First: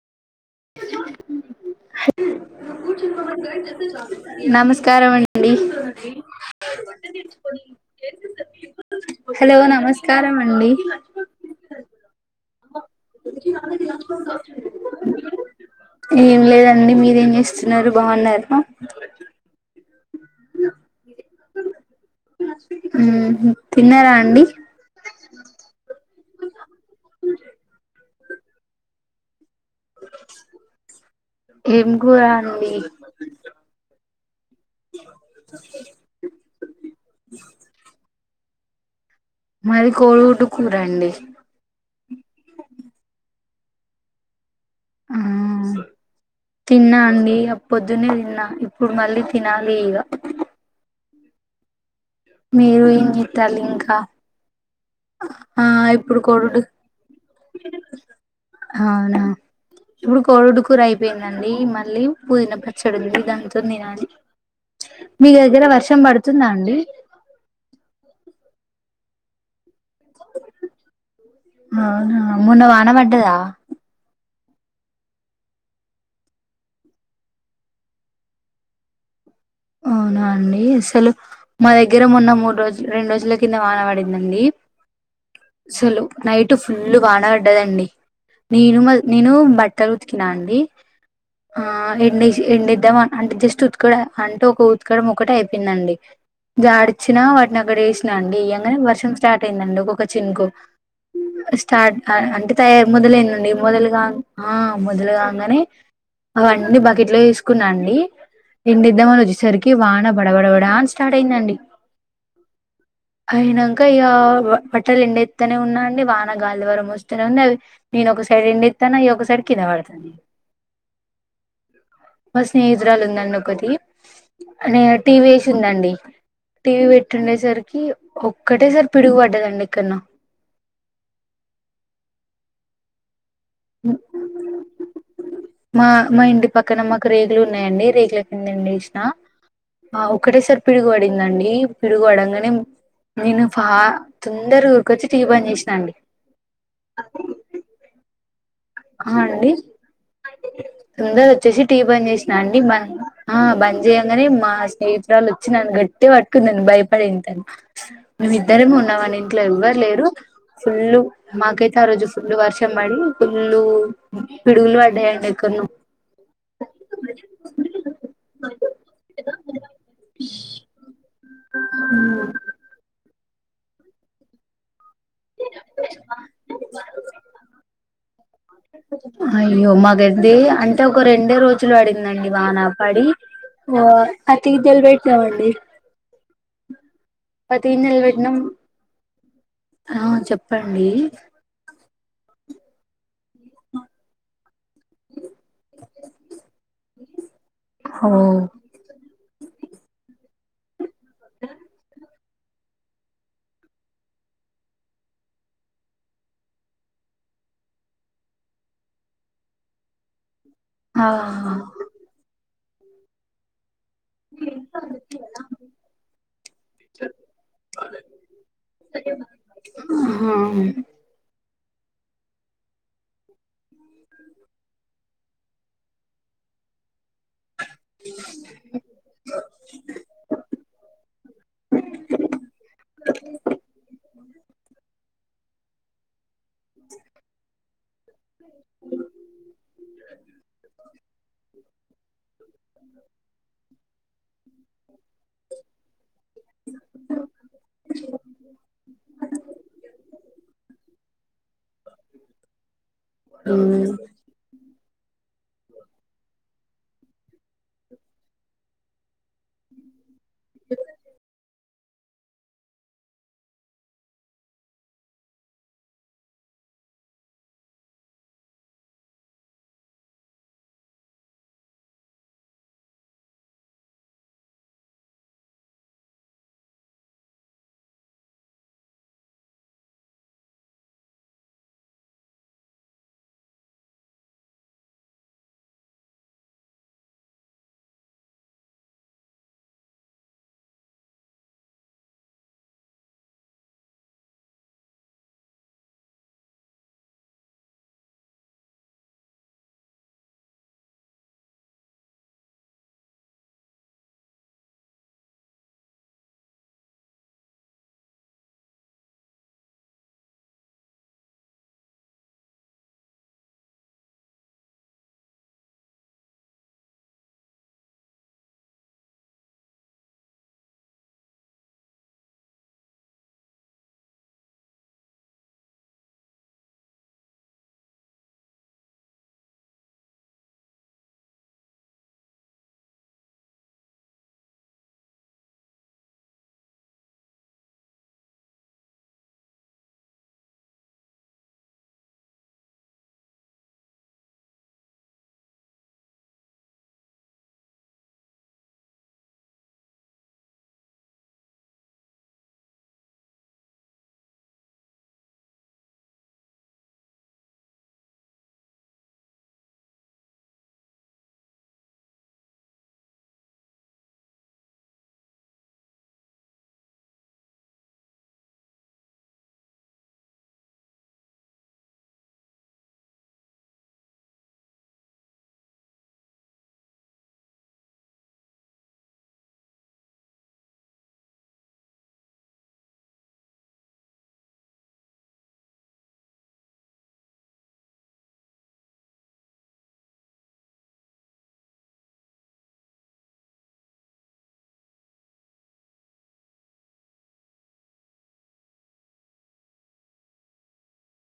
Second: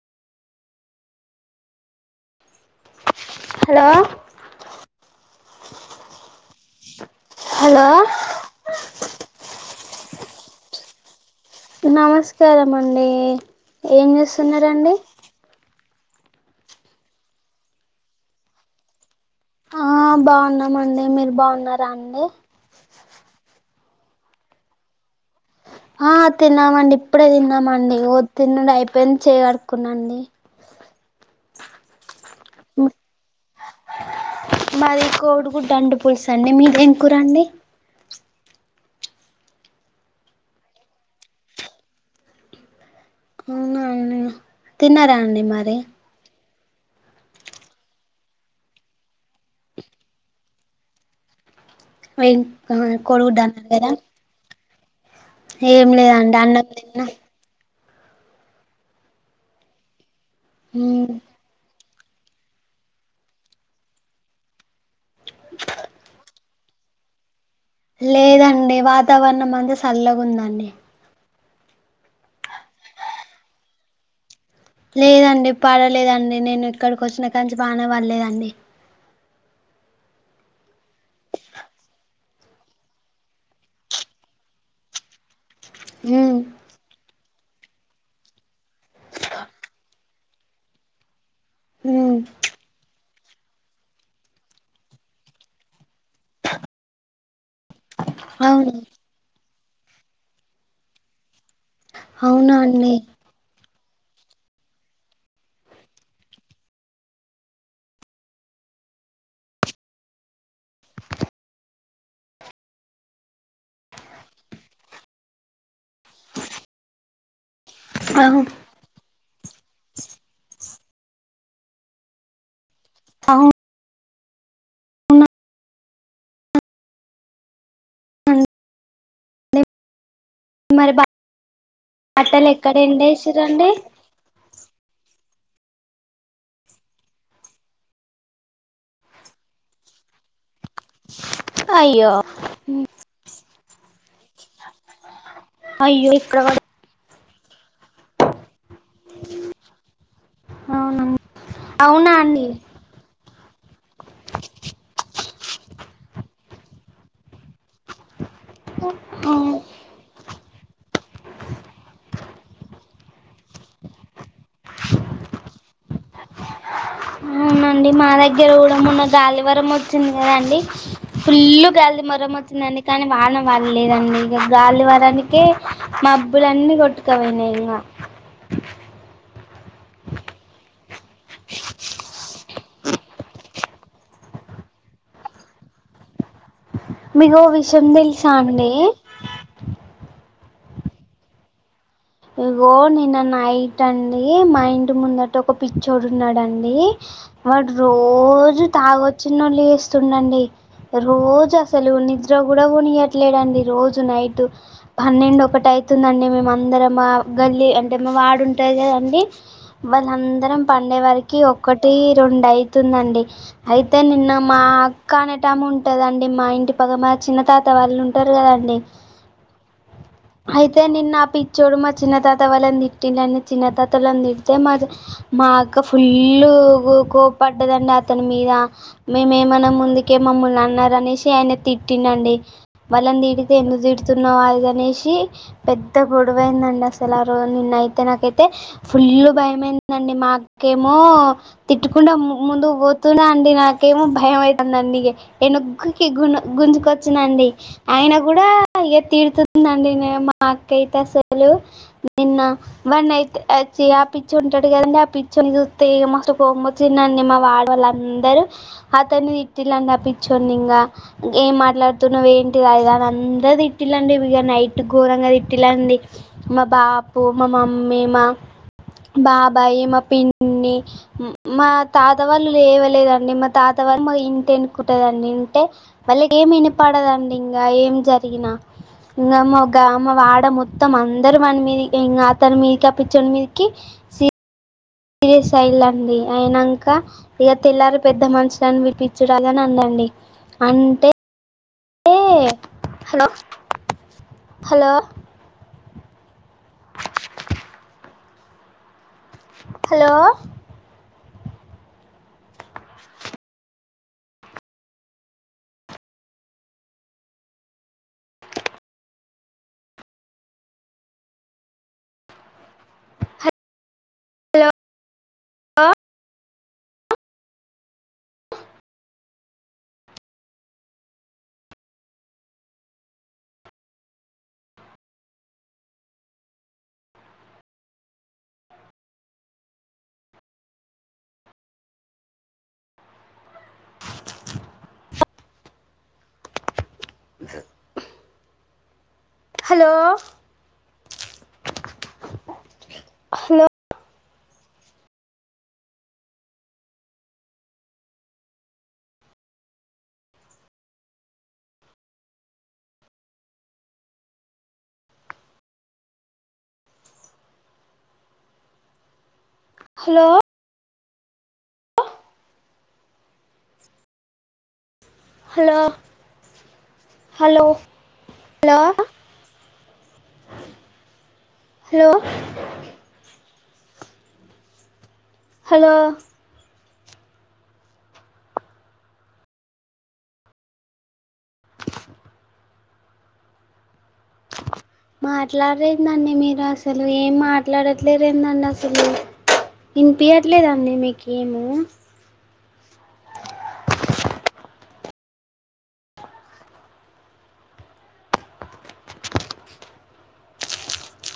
హ హలో నమస్కారం అండి హలో హలో నమస్కారం అండి నమస్కార అండి ఏం చేస్తున్నారండి ఏం లేదండి మీరేం చేస్తున్నారు బాగున్నారా ఆ బాగున్నామండి మీరు బాన్నారా అండి ఉమ్ తిన్నారా అండి ఆ తిన్నామండి ఇప్పుడే తిన్నామండి ఓ తినుడూ అయిపోయింది చెయ్ కడుక్కున్నన్నాండి ఏం కూర అండి మాది కోడిగుడ్డు అండ పులుసు అండి మీది ఎం కూరండి మది కోడిగుడు కూర అండి అవునాండి ఆ తిన్నారా అండి మరి తిన్నా అండి ఆ పొద్దునే తిన్నా ఇప్పుడు మళ్ళీ తినాలి ఇగ ఏం మీరు ఏం కోడిగుడ్డు చేత్తాళ్లు అన్నారు కదా ఇంకా ఆ ఏం ఇప్పుడు లేదండి కోడిగుడ్డు అన్నం తిన్నా అవునా ఇప్పుడు కోడిగుడ్డు కూర అయిపోయింది నంది మళ్ళీ పుదీనా పచ్చడి ఉంది దానితో తినాలి మీ దగ్గర వర్షం పడుతుందా అండి లేదండి వాతావరణం అంతా చల్లగుదండి అవునా మొన్న వాన పడ్డదా లేదండి పడలేదండి నేను ఇక్కడికి వచ్చినకంచి వాన పల్లె అండి అవునా అండి అసలు మా దగ్గర మొన్న మూడు రోజులు రెండు రోజుల కింద వాన పడిందండి అసలు ఉమ్ నైట్ ఫుల్ వాన పడ్డదండి నేను మా నేను బట్టలు ఉతికి కినా అండి ఆ ఎ ఉమ్ ఎడిద్దాం అంటే జస్ట్ ఉత్కక అంటే ఒక ఊత్కడ ఒక్కటే అయిపోయిందండి జాడిచిన వాటి అక్కడ వేసినా అండి అవును వేయంగానే వర్షం స్టార్ట్ అయిందండి ఒక్కొక్క చినుకు స్టార్ట్ అంటే అవునా తయ అండి మొదలేనుండి మొదలుగా ఆ మొదలు కాగానే అవన్నీ బకెట్లో తీసుకున్నా అండి ఎం ధమ వచ్చేసరికి వాన బడబడవడాని స్టార్ట్ అయిందండి అయినాక ఇక బట్టలు ఎండే తేనె ఉన్నా అండి వాన గాలి దువారం వస్తూనే ఉంది అవది నేను ఒక అవు సైడ్ ఎందేత్తాన ఇయ ఒ ఒకసైడ్ కింద పడుతున్నాయి మా స్నేహితురాలు ఉందండి అవునా ఒకటి. అ టీవీ ఏసిందండీ. టీవీ పెట్టిండేసరికి అండి ఒక్కటే సారి పిడుగు పడ్డదండి ఎక్కడనో మరి బట్టలు ఎక్కడ ఎండేసిరండి. మా మా ఇంటి పక్కన మాకు రేకులున్నాయండి రేకుల కిందెండేసినా ఆ ఒకటేసారి పిడుగు పడిందండి పిడుగు అయ్యో పడంగానే నేను తొందరగా ఉరికొచ్చి టీవీ బంద్ చేసినా అండి. అయ్యో ఇక్కడ పడ హ అండి. అవునా తొందరొచ్చేసి టీవీ బంద్ చేసినా అండి. ఆ బంద్ చేయంగానే మా స్నేహితురాలొచ్చి నన్ను గట్టిగా పట్టుకున్నది. భయపడేంతగా. మేమిద్దరమే ఉన్నామండి ఇంట్లో ఎవ్వరు లేరు. ఫుల్, మాకైతే ఆ రోజు ఫుల్ వర్షం పడి, ఫుల్ ఫుల్ పిడుగులు పడ్డాయండి ఎక్కడ్నో. అవునండి మా దగ్గర కూడా మొన్న గాలివరం వచ్చింది కదండీ. ఫుల్ గాలి, దుమారం వచ్చిందండి. కానీ, వాన పల్లేదండి ఇగ గాలి దుమారానికే. కే మబ్బులన్నీ కొట్టుకపోయినయ్ ఇంగ. అయ్యో మాకయితే అంటే ఒక రెండే రోజులు పడిందండి వాన. పడి ఓ పత్తిగింజల్ పెట్టినామండి. మీకో పది విషయం గిన్నెలు తెలుసా పెట్టినాం అండి? ఆ చెప్పండి. ఇగో నిన్న నైట్ అండి, మా ఇంటి ముందటొక పిచ్చోడు ఉన్నాడండి. వాడు ఓ రోజూ తాగొచ్చి లొళ్ళి చేస్తుండండి. రోజు అసలు నిద్ర నిద్ర కూడా పోనియట్లేడండి రోజు నైట్ పన్నెండు ఒకటి అయితుందండి మేమందరం. మా గల్లీ అంటే మా వాడుంటది కదండీ వాళ్ళందరం పండే ఆ వరకి ఒకటి రెండయితుందండి. అయితే నిన్న మా అక్క అనేటామె ఉంటదండి మా ఇంటి పక్క మా చిన్న తాత వాళ్ళుంటారు కదాండీ. అహామ్ చూడు మా చిన్న తాత వాళ్ళను తిట్టిండని చిన్న తాతల్లోను తిడితే మాది మా అక్క ఫుల్ కోప్పడ్డదండి అతని మీద మేమేమనముందుకే మమ్ముల్ని అన్నారనేసి ఆయన తిట్టిండండి. వాళ్ళను తిడితే ఎందుకు తిడుతున్నావ్ అది ఇది అనేసి పెద్ద గొడవైందండి. అసలు ఆ రోజు నిన్నయితే నాకైతేఫుల్ భయమైంది. అండి మా అక్కేమో తిట్టుకుండా ముందు కు పోతున్నా అండి నాకేమో భయమయితందండి ఇగ ఎనుగ్గా గును గుంజుకొచ్చినానండి అయినా కూడా ఇగ తిడుతుందండినే మా అక్కా నాకైతే అసలు నిన్న వాన్నియితే ఆ ఆపిచ్చొడుంటాడు కదండీ ఆ పిచ్చో పిచ్చొన్ని చూస్తే ఇగ మస్తు కొపం వచ్చిందండి. మా వాడొళ్ళందరు అతన్ని తిట్టిల్లండి అపిచ్ పిచ్చొన్నింగా ఏం మాట్లాడ తున్నవ్ ఏంటిది అది ఇది అని అందరూ తిట్టిల్లండి. ఇగ నైట్ ఘోరంగా తిట్ తిట్టిల్లండి మా బాబు, మా మమ్మీ, మా బాబాయి, మా పిన్ని మా తాత వాళ్ళు లేవలేదండి. మా తాత వాళ్ళు లేవలేదండి మా ఇంటేనుకుంటాదండి. ఉంటే వాళ్ళకి ఏమి వినపడదండి. ఇంగ ఏం జరిగినా, ఇంగ మొగామ వాడ ఇగ మొత్తం అందరూ వాని మీదికే ఇంగ అతని మీదకి అ పిచ్చొని మీదికి సీరియస్ అయిల్లండి అయినాంక ఇగ తెల్లారి పెద్ద మషులని పిలిపిచ్చుదాళ్లని అందండి అంటే ఏ హలో, హలో హలో ఆ ఓ hello hello hello hello hello లో హలో హలో మాట్లారెందండి మీరసలు ఏం మాట్లాడట్లే ఏందండి అసలు ఇనిపీయట్లేదండి మీకేము